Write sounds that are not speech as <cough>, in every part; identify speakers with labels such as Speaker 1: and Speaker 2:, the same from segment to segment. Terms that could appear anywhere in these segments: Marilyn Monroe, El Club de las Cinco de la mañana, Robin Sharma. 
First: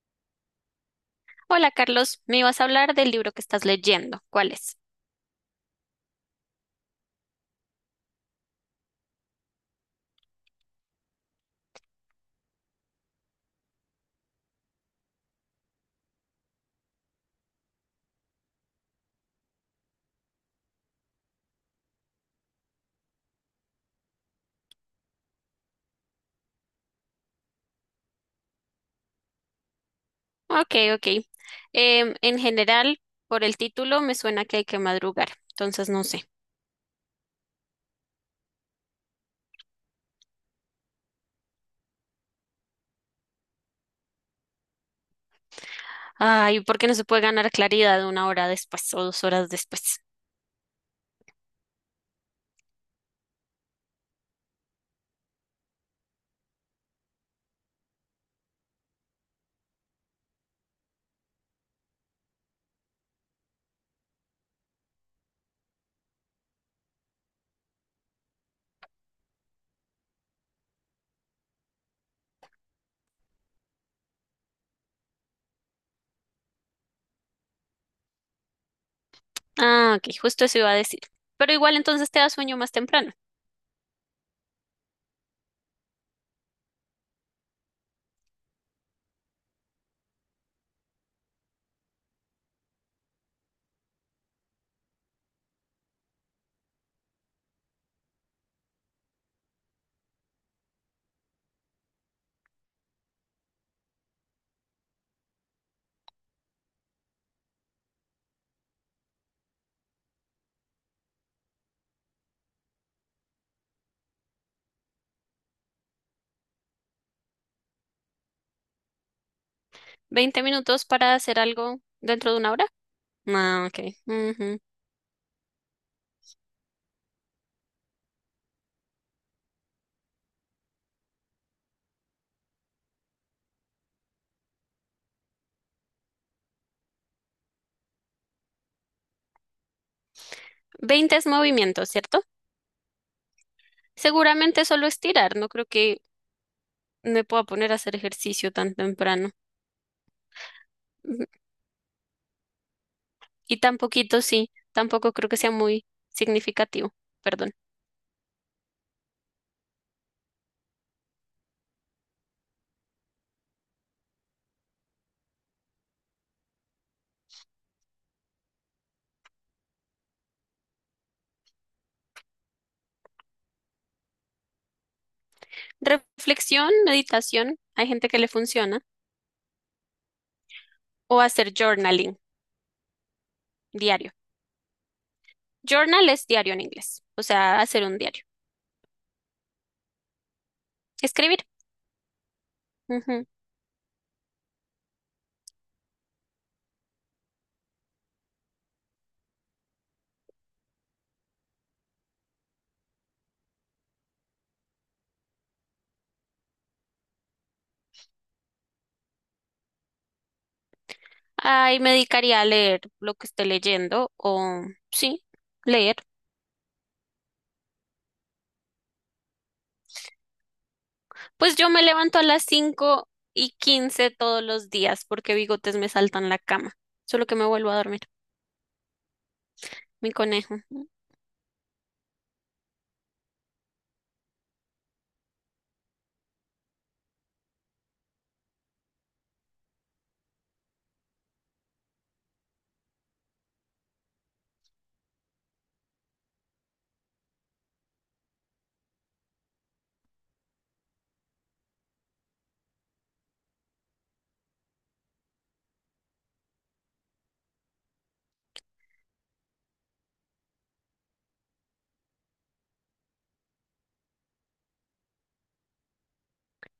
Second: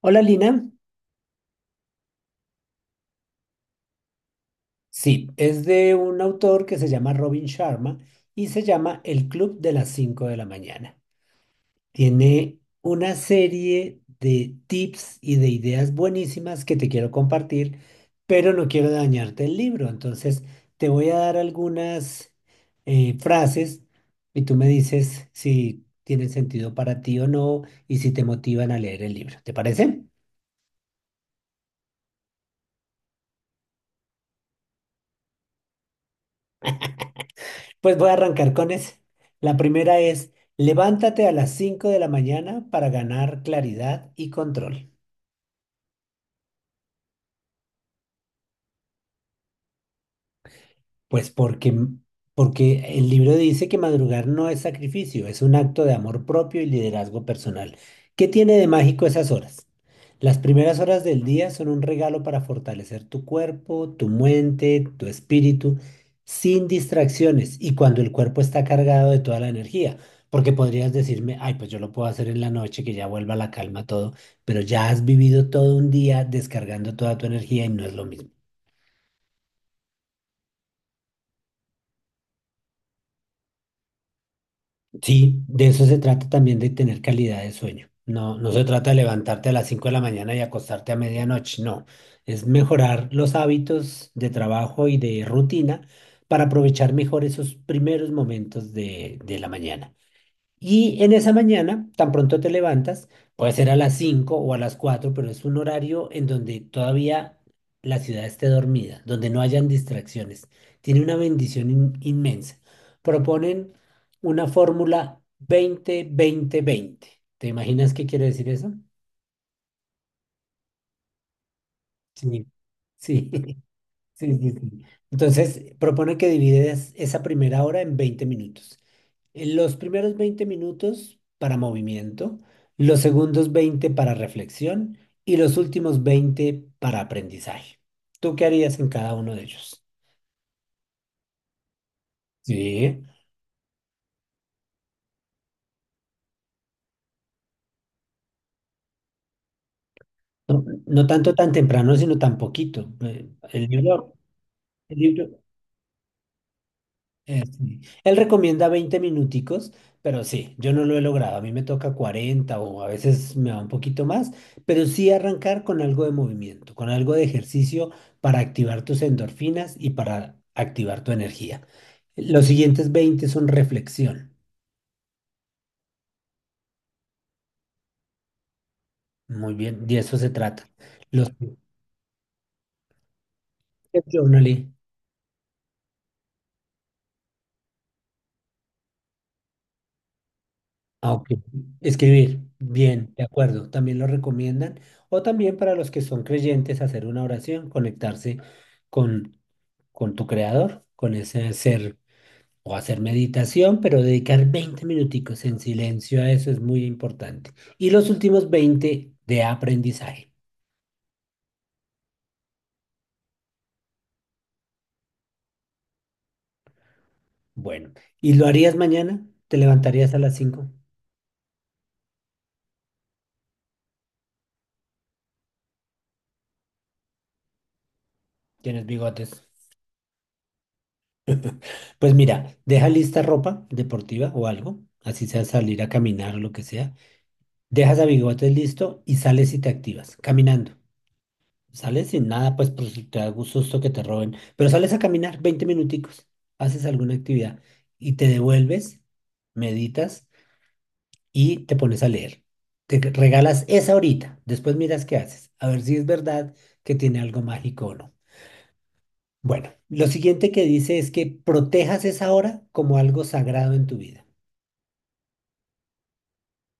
Speaker 1: Hola Lina.
Speaker 2: Hola Carlos, me ibas a hablar del libro que estás leyendo. ¿Cuál es?
Speaker 1: Sí, es de un autor que se llama Robin Sharma y se llama El Club de las Cinco de la mañana. Tiene una serie de tips y de ideas buenísimas que te quiero compartir, pero no quiero dañarte el libro. Entonces, te voy a dar algunas frases y tú me dices si tienen sentido para ti o no y si te motivan a leer el libro. ¿Te parece?
Speaker 2: Ok, ok. En general, por el título me suena que hay que madrugar, entonces no sé.
Speaker 1: Pues voy a arrancar con ese. La primera es: levántate a las 5 de la mañana para ganar claridad y control.
Speaker 2: Ay, ¿por qué no se puede ganar claridad una hora después o dos horas después?
Speaker 1: Pues porque el libro dice que madrugar no es sacrificio, es un acto de amor propio y liderazgo personal. ¿Qué tiene de mágico esas horas? Las primeras horas del día son un regalo para fortalecer tu cuerpo, tu mente, tu espíritu, sin distracciones y cuando el cuerpo está cargado de toda la energía. Porque podrías decirme: ay, pues yo lo puedo hacer en la noche, que ya vuelva la calma todo, pero ya has vivido todo un día descargando toda tu energía y no es lo mismo.
Speaker 2: Ah, ok, justo eso iba a decir. Pero igual entonces te da sueño más temprano.
Speaker 1: Sí, de eso se trata también, de tener calidad de sueño. No, no se trata de levantarte a las 5 de la mañana y acostarte a medianoche, no. Es mejorar los hábitos de trabajo y de rutina para aprovechar mejor esos primeros momentos de la mañana. Y en esa mañana, tan pronto te levantas, puede ser a las 5 o a las 4, pero es un horario en donde todavía la ciudad esté dormida, donde no hayan distracciones. Tiene una bendición inmensa. Proponen una fórmula 20-20-20. ¿Te imaginas qué quiere decir eso?
Speaker 2: ¿Veinte minutos para hacer algo dentro de
Speaker 1: Sí,
Speaker 2: una hora?
Speaker 1: sí. <laughs>
Speaker 2: Ah, ok.
Speaker 1: Sí, sí,
Speaker 2: Ujú.
Speaker 1: sí. Entonces, propone que divides esa primera hora en 20 minutos. En Los primeros 20 minutos para movimiento, los segundos 20 para reflexión y los últimos 20 para aprendizaje. ¿Tú qué harías en cada uno de ellos?
Speaker 2: 20 es movimiento, ¿cierto?
Speaker 1: Sí.
Speaker 2: Seguramente solo estirar, no creo que me puedo poner a hacer ejercicio tan temprano.
Speaker 1: No, no
Speaker 2: Ujú.
Speaker 1: tanto tan temprano, sino tan poquito.
Speaker 2: Y tan poquito, sí,
Speaker 1: El
Speaker 2: tampoco
Speaker 1: libro,
Speaker 2: creo que sea muy significativo. Perdón.
Speaker 1: Sí. él recomienda 20 minuticos, pero sí, yo no lo he logrado. A mí me toca 40 o a veces me va un poquito más, pero sí arrancar con algo de movimiento, con algo de ejercicio para activar tus endorfinas y para activar tu energía. Los siguientes 20 son reflexión.
Speaker 2: Reflexión, meditación, hay gente que le funciona.
Speaker 1: Muy bien, de eso se trata.
Speaker 2: O
Speaker 1: Los
Speaker 2: hacer journaling, diario.
Speaker 1: Journaling,
Speaker 2: Journal es diario en inglés, o sea, hacer un diario.
Speaker 1: ah, ok.
Speaker 2: Escribir.
Speaker 1: Escribir, bien, de
Speaker 2: Ujú.
Speaker 1: acuerdo, también lo recomiendan. O también para los que son creyentes, hacer una oración, conectarse con con tu creador, con ese ser, o hacer meditación, pero dedicar 20 minuticos en silencio a eso es muy importante. Y los últimos 20 de aprendizaje.
Speaker 2: Ay, me dedicaría a leer lo que esté leyendo o sí, leer.
Speaker 1: Bueno, ¿y lo harías mañana? ¿Te levantarías a las 5?
Speaker 2: Pues yo me levanto a las 5:15 todos los días porque bigotes me saltan la cama. Solo que me vuelvo a dormir,
Speaker 1: ¿Tienes bigotes?
Speaker 2: mi conejo.
Speaker 1: Pues mira, deja lista ropa deportiva o algo, así sea salir a caminar o lo que sea. Dejas a bigotes listo y sales y te activas caminando. Sales sin nada, pues, por si te da gusto que te roben, pero sales a caminar 20 minuticos, haces alguna actividad y te devuelves, meditas y te pones a leer. Te regalas esa horita, después miras qué haces, a ver si es verdad que tiene algo mágico o no. Bueno, lo siguiente que dice es que protejas esa hora como algo sagrado en tu vida.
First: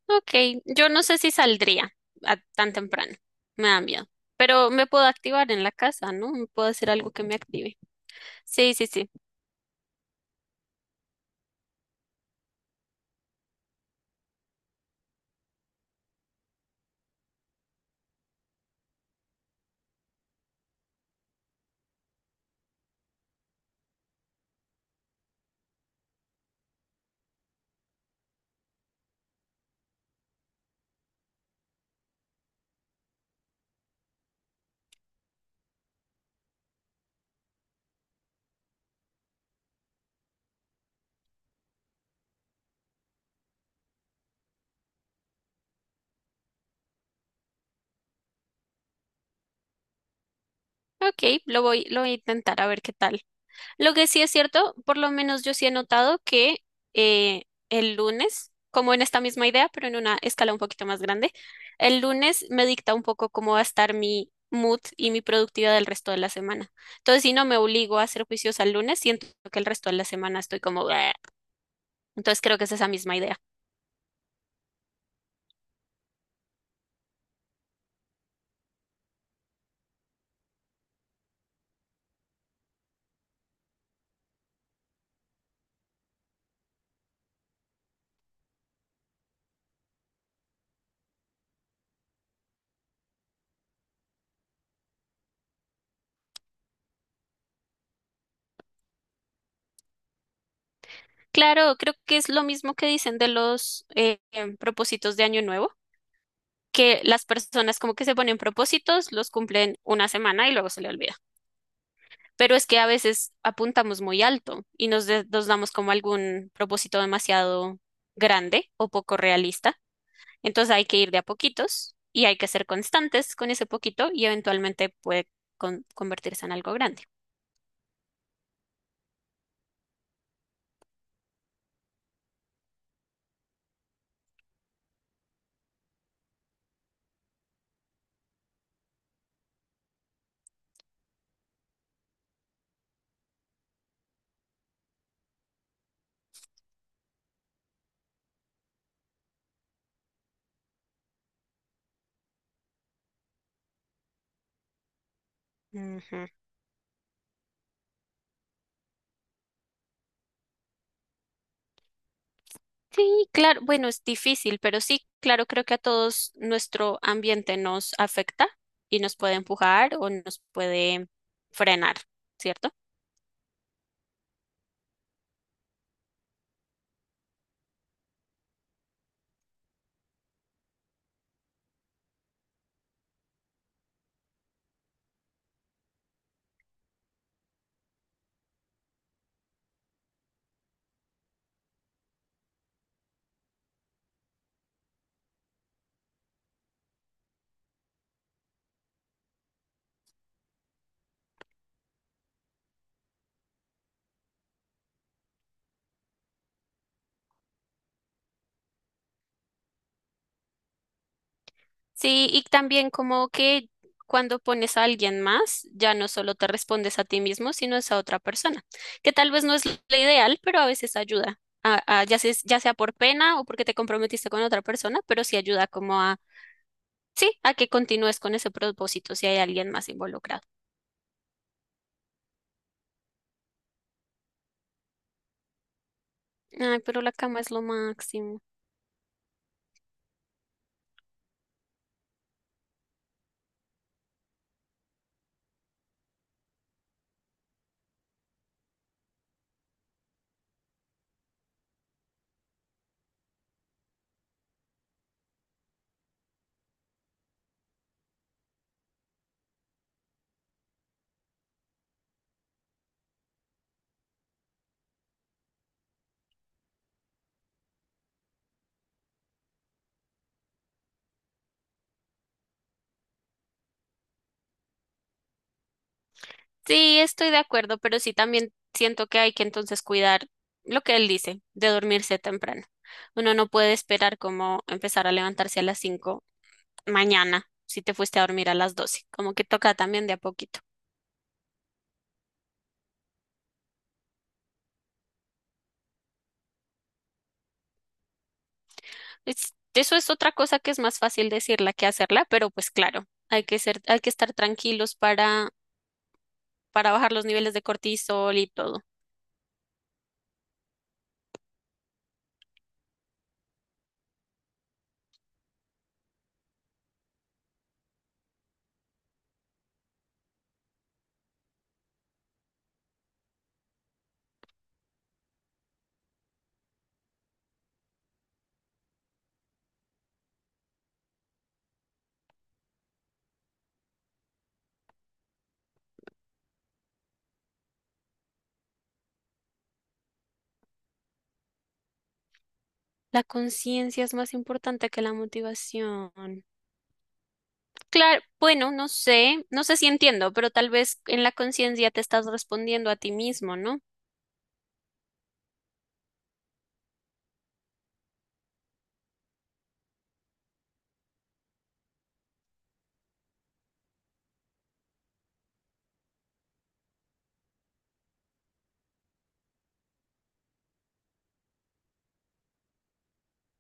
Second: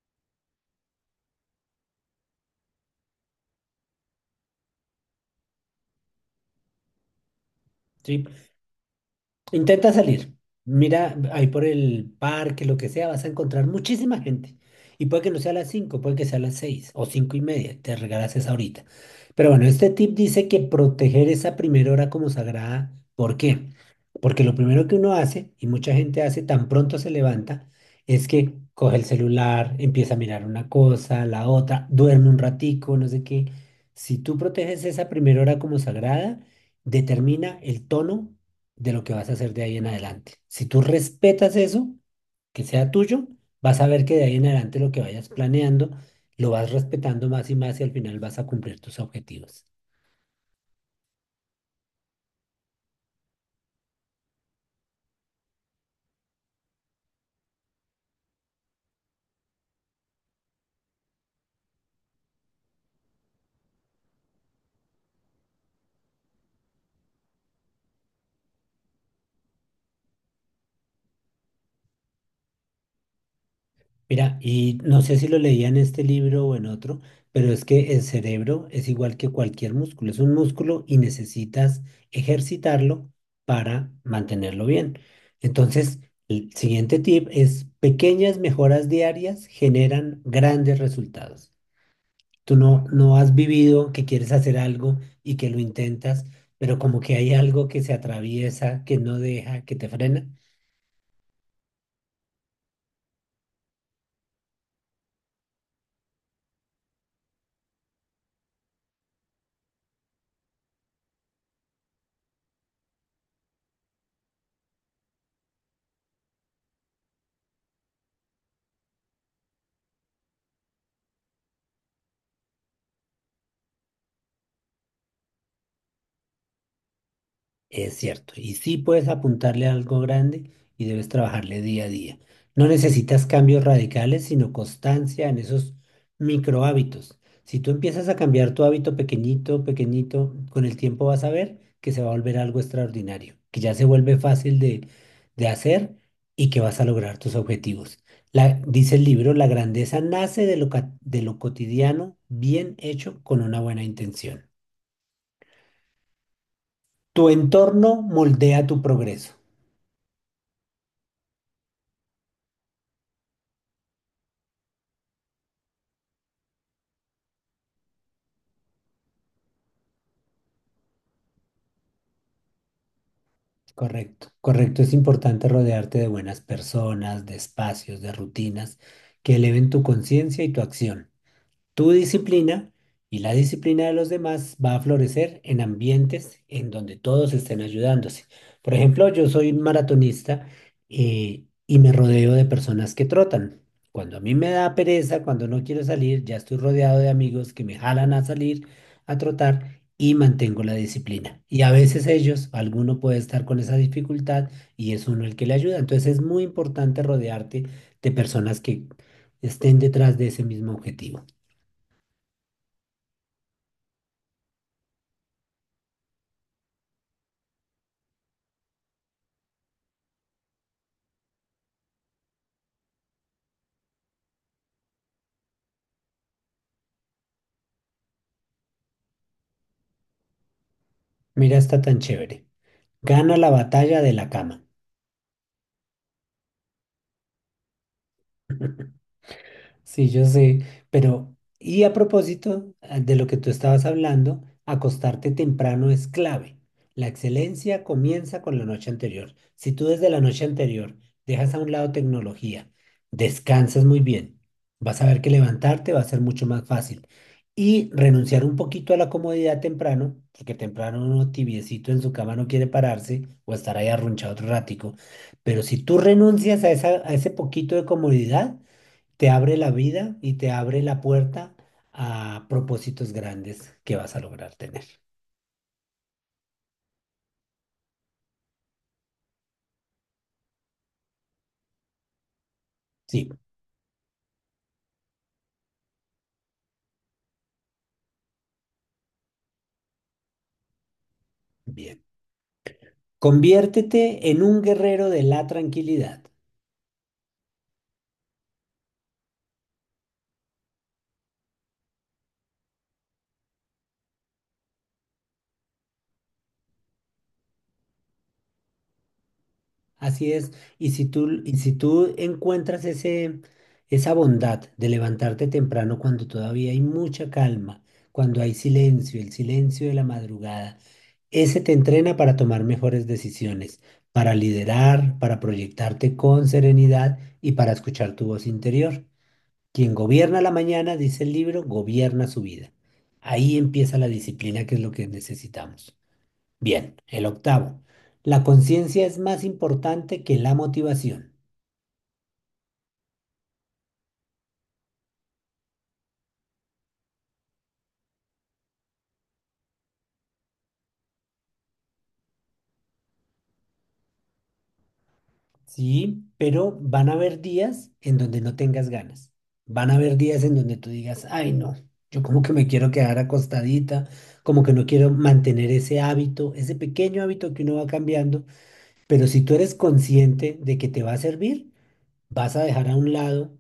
Speaker 2: Ok, yo no sé si saldría a tan temprano, me da miedo, pero me puedo activar en la casa, ¿no? Me puedo hacer algo que me active.
Speaker 1: ¿Sí?
Speaker 2: Sí, sí, sí.
Speaker 1: Intenta salir. Mira, ahí por el parque, lo que sea, vas a encontrar muchísima gente. Y puede que no sea a las 5, puede que sea a las 6 o 5:30. Te regalas esa horita. Pero bueno, este tip dice que proteger esa primera hora como sagrada. ¿Por qué? Porque lo primero que uno hace, y mucha gente hace tan pronto se levanta, es que coge el celular, empieza a mirar una cosa, la otra, duerme un ratico, no sé qué. Si tú proteges esa primera hora como sagrada, determina el tono de lo que vas a hacer de ahí en adelante. Si tú respetas eso, que sea tuyo, vas a ver que de ahí en adelante lo que vayas planeando, lo vas respetando más y más y al final vas a cumplir tus objetivos.
Speaker 2: Ok, lo voy a intentar a ver qué tal. Lo que sí es cierto, por lo menos yo sí he notado que eh, el lunes, como en esta misma idea, pero en una escala un poquito más grande, el lunes me dicta un poco cómo va a estar mi mood y mi productividad del resto de la semana. Entonces, si no me obligo a ser juiciosa el lunes, siento que el resto de la semana estoy como... "Bleh". Entonces creo que es esa misma idea.
Speaker 1: Mira, y no sé si lo leía en este libro o en otro, pero es que el cerebro es igual que cualquier músculo, es un músculo y necesitas ejercitarlo para mantenerlo bien. Entonces, el siguiente tip es: pequeñas mejoras diarias generan grandes resultados. Tú no has vivido que quieres hacer algo y que lo intentas, pero como que hay algo que se atraviesa, que no deja, que te frena.
Speaker 2: Claro, creo que es lo mismo que dicen de los propósitos de Año Nuevo, que las personas como que se ponen propósitos, los cumplen una semana y luego se le olvida. Pero es que a veces apuntamos muy alto y nos damos como algún propósito demasiado grande o poco realista. Entonces hay que ir de a poquitos y hay que ser constantes con ese poquito y eventualmente puede convertirse en algo grande.
Speaker 1: Es cierto, y sí puedes apuntarle a algo grande y debes trabajarle día a día. No necesitas cambios radicales, sino constancia en esos micro hábitos. Si tú empiezas a cambiar tu hábito pequeñito, pequeñito, con el tiempo vas a ver que se va a volver algo extraordinario, que ya se vuelve fácil de hacer y que vas a lograr tus objetivos. Dice el libro: la grandeza nace de lo cotidiano bien hecho con una buena intención.
Speaker 2: Ujú.
Speaker 1: Tu entorno moldea tu progreso.
Speaker 2: Sí, claro, bueno, es difícil, pero sí, claro, creo que a todos nuestro ambiente nos afecta y nos puede empujar o nos puede frenar, ¿cierto?
Speaker 1: Correcto, correcto. Es importante rodearte de buenas personas, de espacios, de rutinas que eleven tu conciencia y tu acción. Tu disciplina y la disciplina de los demás va a florecer en ambientes en donde todos estén ayudándose. Por ejemplo, yo soy un maratonista y me rodeo de personas que trotan. Cuando a mí me da pereza, cuando no quiero salir, ya estoy rodeado de amigos que me jalan a salir a trotar y mantengo la disciplina. Y a veces ellos, alguno puede estar con esa dificultad y es uno el que le ayuda. Entonces es muy importante rodearte de personas que estén detrás de ese mismo objetivo.
Speaker 2: Sí, y también como que cuando pones a alguien más, ya no solo te respondes a ti mismo, sino es a otra persona, que tal vez no es lo ideal, pero a veces ayuda, ya sea por pena o porque te comprometiste con otra persona, pero sí ayuda como a, sí, a que continúes con ese propósito si hay alguien más involucrado.
Speaker 1: Mira, está tan chévere. Gana la batalla de la cama.
Speaker 2: Ay, pero la cama es lo máximo.
Speaker 1: Sí, yo sé, pero, y a propósito de lo que tú estabas hablando, acostarte temprano es clave. La excelencia comienza con la noche anterior. Si tú desde la noche anterior dejas a un lado tecnología, descansas muy bien, vas a ver que levantarte va a ser mucho más fácil. Y renunciar un poquito a la comodidad temprano, porque temprano uno tibiecito en su cama no quiere pararse o estar ahí arrunchado otro ratico. Pero si tú renuncias a ese poquito de comodidad, te abre la vida y te abre la puerta a propósitos grandes que vas a lograr tener.
Speaker 2: Sí, estoy de acuerdo, pero sí también siento que hay que entonces cuidar lo que él dice, de dormirse temprano.
Speaker 1: Sí,
Speaker 2: Uno no puede esperar como empezar a levantarse a las 5 mañana si te fuiste a dormir a las 12. Como que toca también de a poquito.
Speaker 1: bien. Conviértete en un guerrero de la tranquilidad.
Speaker 2: Eso es otra cosa que es más fácil decirla que hacerla, pero pues claro, hay que ser, hay que estar tranquilos para bajar los niveles de cortisol y todo.
Speaker 1: Así es. Y si tú encuentras esa bondad de levantarte temprano cuando todavía hay mucha calma, cuando hay silencio, el silencio de la madrugada, ese te entrena para tomar mejores decisiones, para liderar, para proyectarte con serenidad y para escuchar tu voz interior. Quien gobierna la mañana, dice el libro, gobierna su vida. Ahí empieza la disciplina, que es lo que necesitamos. Bien, el octavo: la conciencia es más importante que la motivación.
Speaker 2: La conciencia es más importante que la motivación. Claro, bueno, no sé, no sé si entiendo, pero tal vez en la conciencia te estás respondiendo a ti mismo, ¿no?
Speaker 1: ¿Sí? Pero van a haber días en donde no tengas ganas. Van a haber días en donde tú digas: ay, no, yo como que me quiero quedar acostadita, como que no quiero mantener ese hábito, ese pequeño hábito que uno va cambiando. Pero si tú eres consciente de que te va a servir, vas a dejar a un lado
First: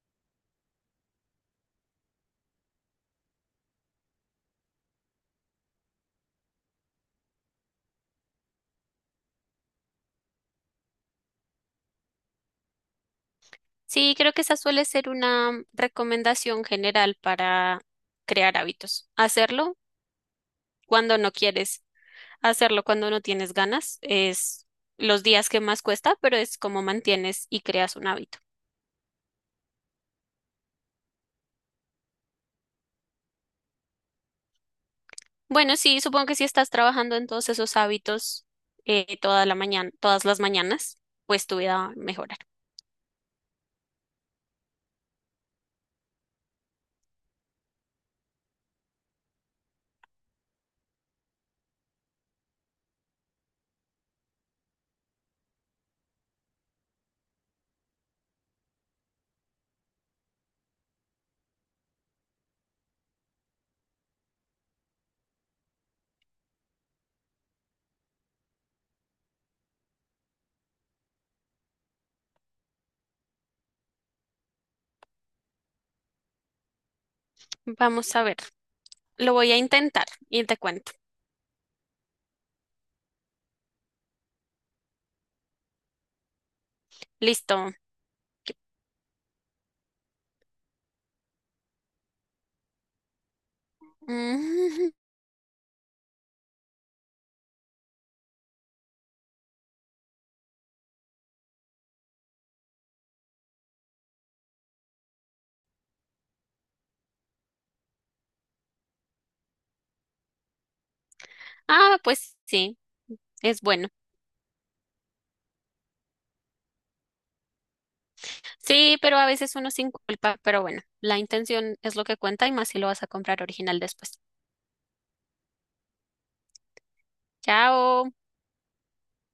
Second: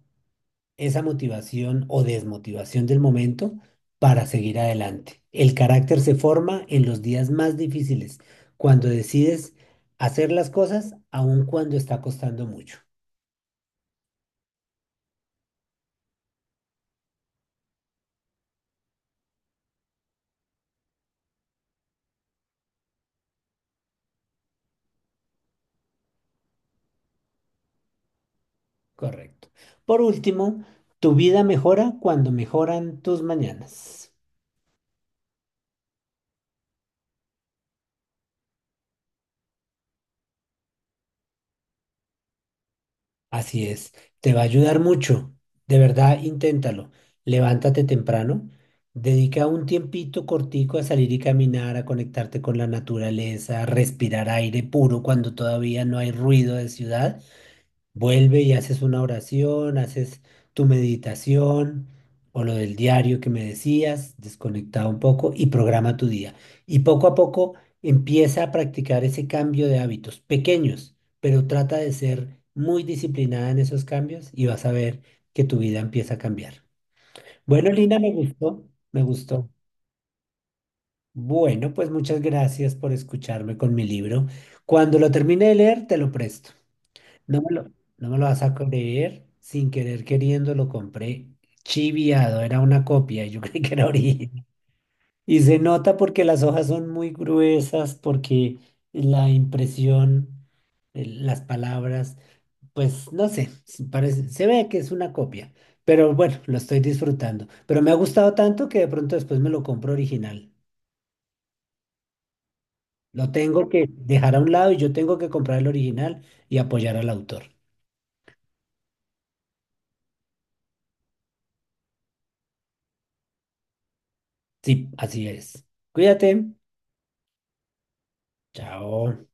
Speaker 1: esa motivación o desmotivación del momento para seguir adelante. El carácter se forma en los días más difíciles, cuando decides hacer las cosas, aun cuando está costando mucho.
Speaker 2: Sí, creo que esa suele ser una recomendación general para crear hábitos. Hacerlo cuando no quieres, hacerlo cuando no tienes ganas, es los días que más cuesta, pero es como mantienes y creas un hábito.
Speaker 1: Correcto. Por último, tu vida mejora cuando mejoran tus mañanas.
Speaker 2: Bueno, sí, supongo que si estás trabajando en todos esos hábitos toda la mañana, todas las mañanas, pues tu vida va a mejorar.
Speaker 1: Así es, te va a ayudar mucho. De verdad, inténtalo. Levántate temprano, dedica un tiempito cortico a salir y caminar, a conectarte con la naturaleza, a respirar aire puro cuando todavía no hay ruido de ciudad. Vuelve y haces una oración, haces tu meditación o lo del diario que me decías, desconectado un poco y programa tu día. Y poco a poco empieza a practicar ese cambio de hábitos pequeños, pero trata de ser muy disciplinada en esos cambios y vas a ver que tu vida empieza a cambiar. Bueno, Lina, me
Speaker 2: Vamos a ver,
Speaker 1: gustó, me
Speaker 2: lo
Speaker 1: gustó.
Speaker 2: voy a intentar y te cuento.
Speaker 1: Bueno, pues muchas gracias por escucharme con mi libro. Cuando lo termine de leer, te lo presto. No me lo,
Speaker 2: Listo.
Speaker 1: no me lo vas a creer. Sin querer queriendo lo compré chiviado. Era una copia. Yo <laughs> creí que era original.
Speaker 2: Mm, <laughs>
Speaker 1: Y se nota porque las hojas son muy gruesas, porque la impresión, las palabras, pues no sé, se parece, se ve que es una copia. Pero bueno, lo estoy disfrutando. Pero me ha gustado tanto que de pronto después me lo compro original.
Speaker 2: Ah, pues sí,
Speaker 1: Lo
Speaker 2: es
Speaker 1: tengo que
Speaker 2: bueno.
Speaker 1: dejar a un lado y yo tengo que comprar el original y apoyar al autor.
Speaker 2: Sí, pero a veces uno sin culpa, pero bueno, la intención es lo que cuenta y más si lo vas a comprar original después.
Speaker 1: Sí, así es. Cuídate.
Speaker 2: Chao.
Speaker 1: Chao.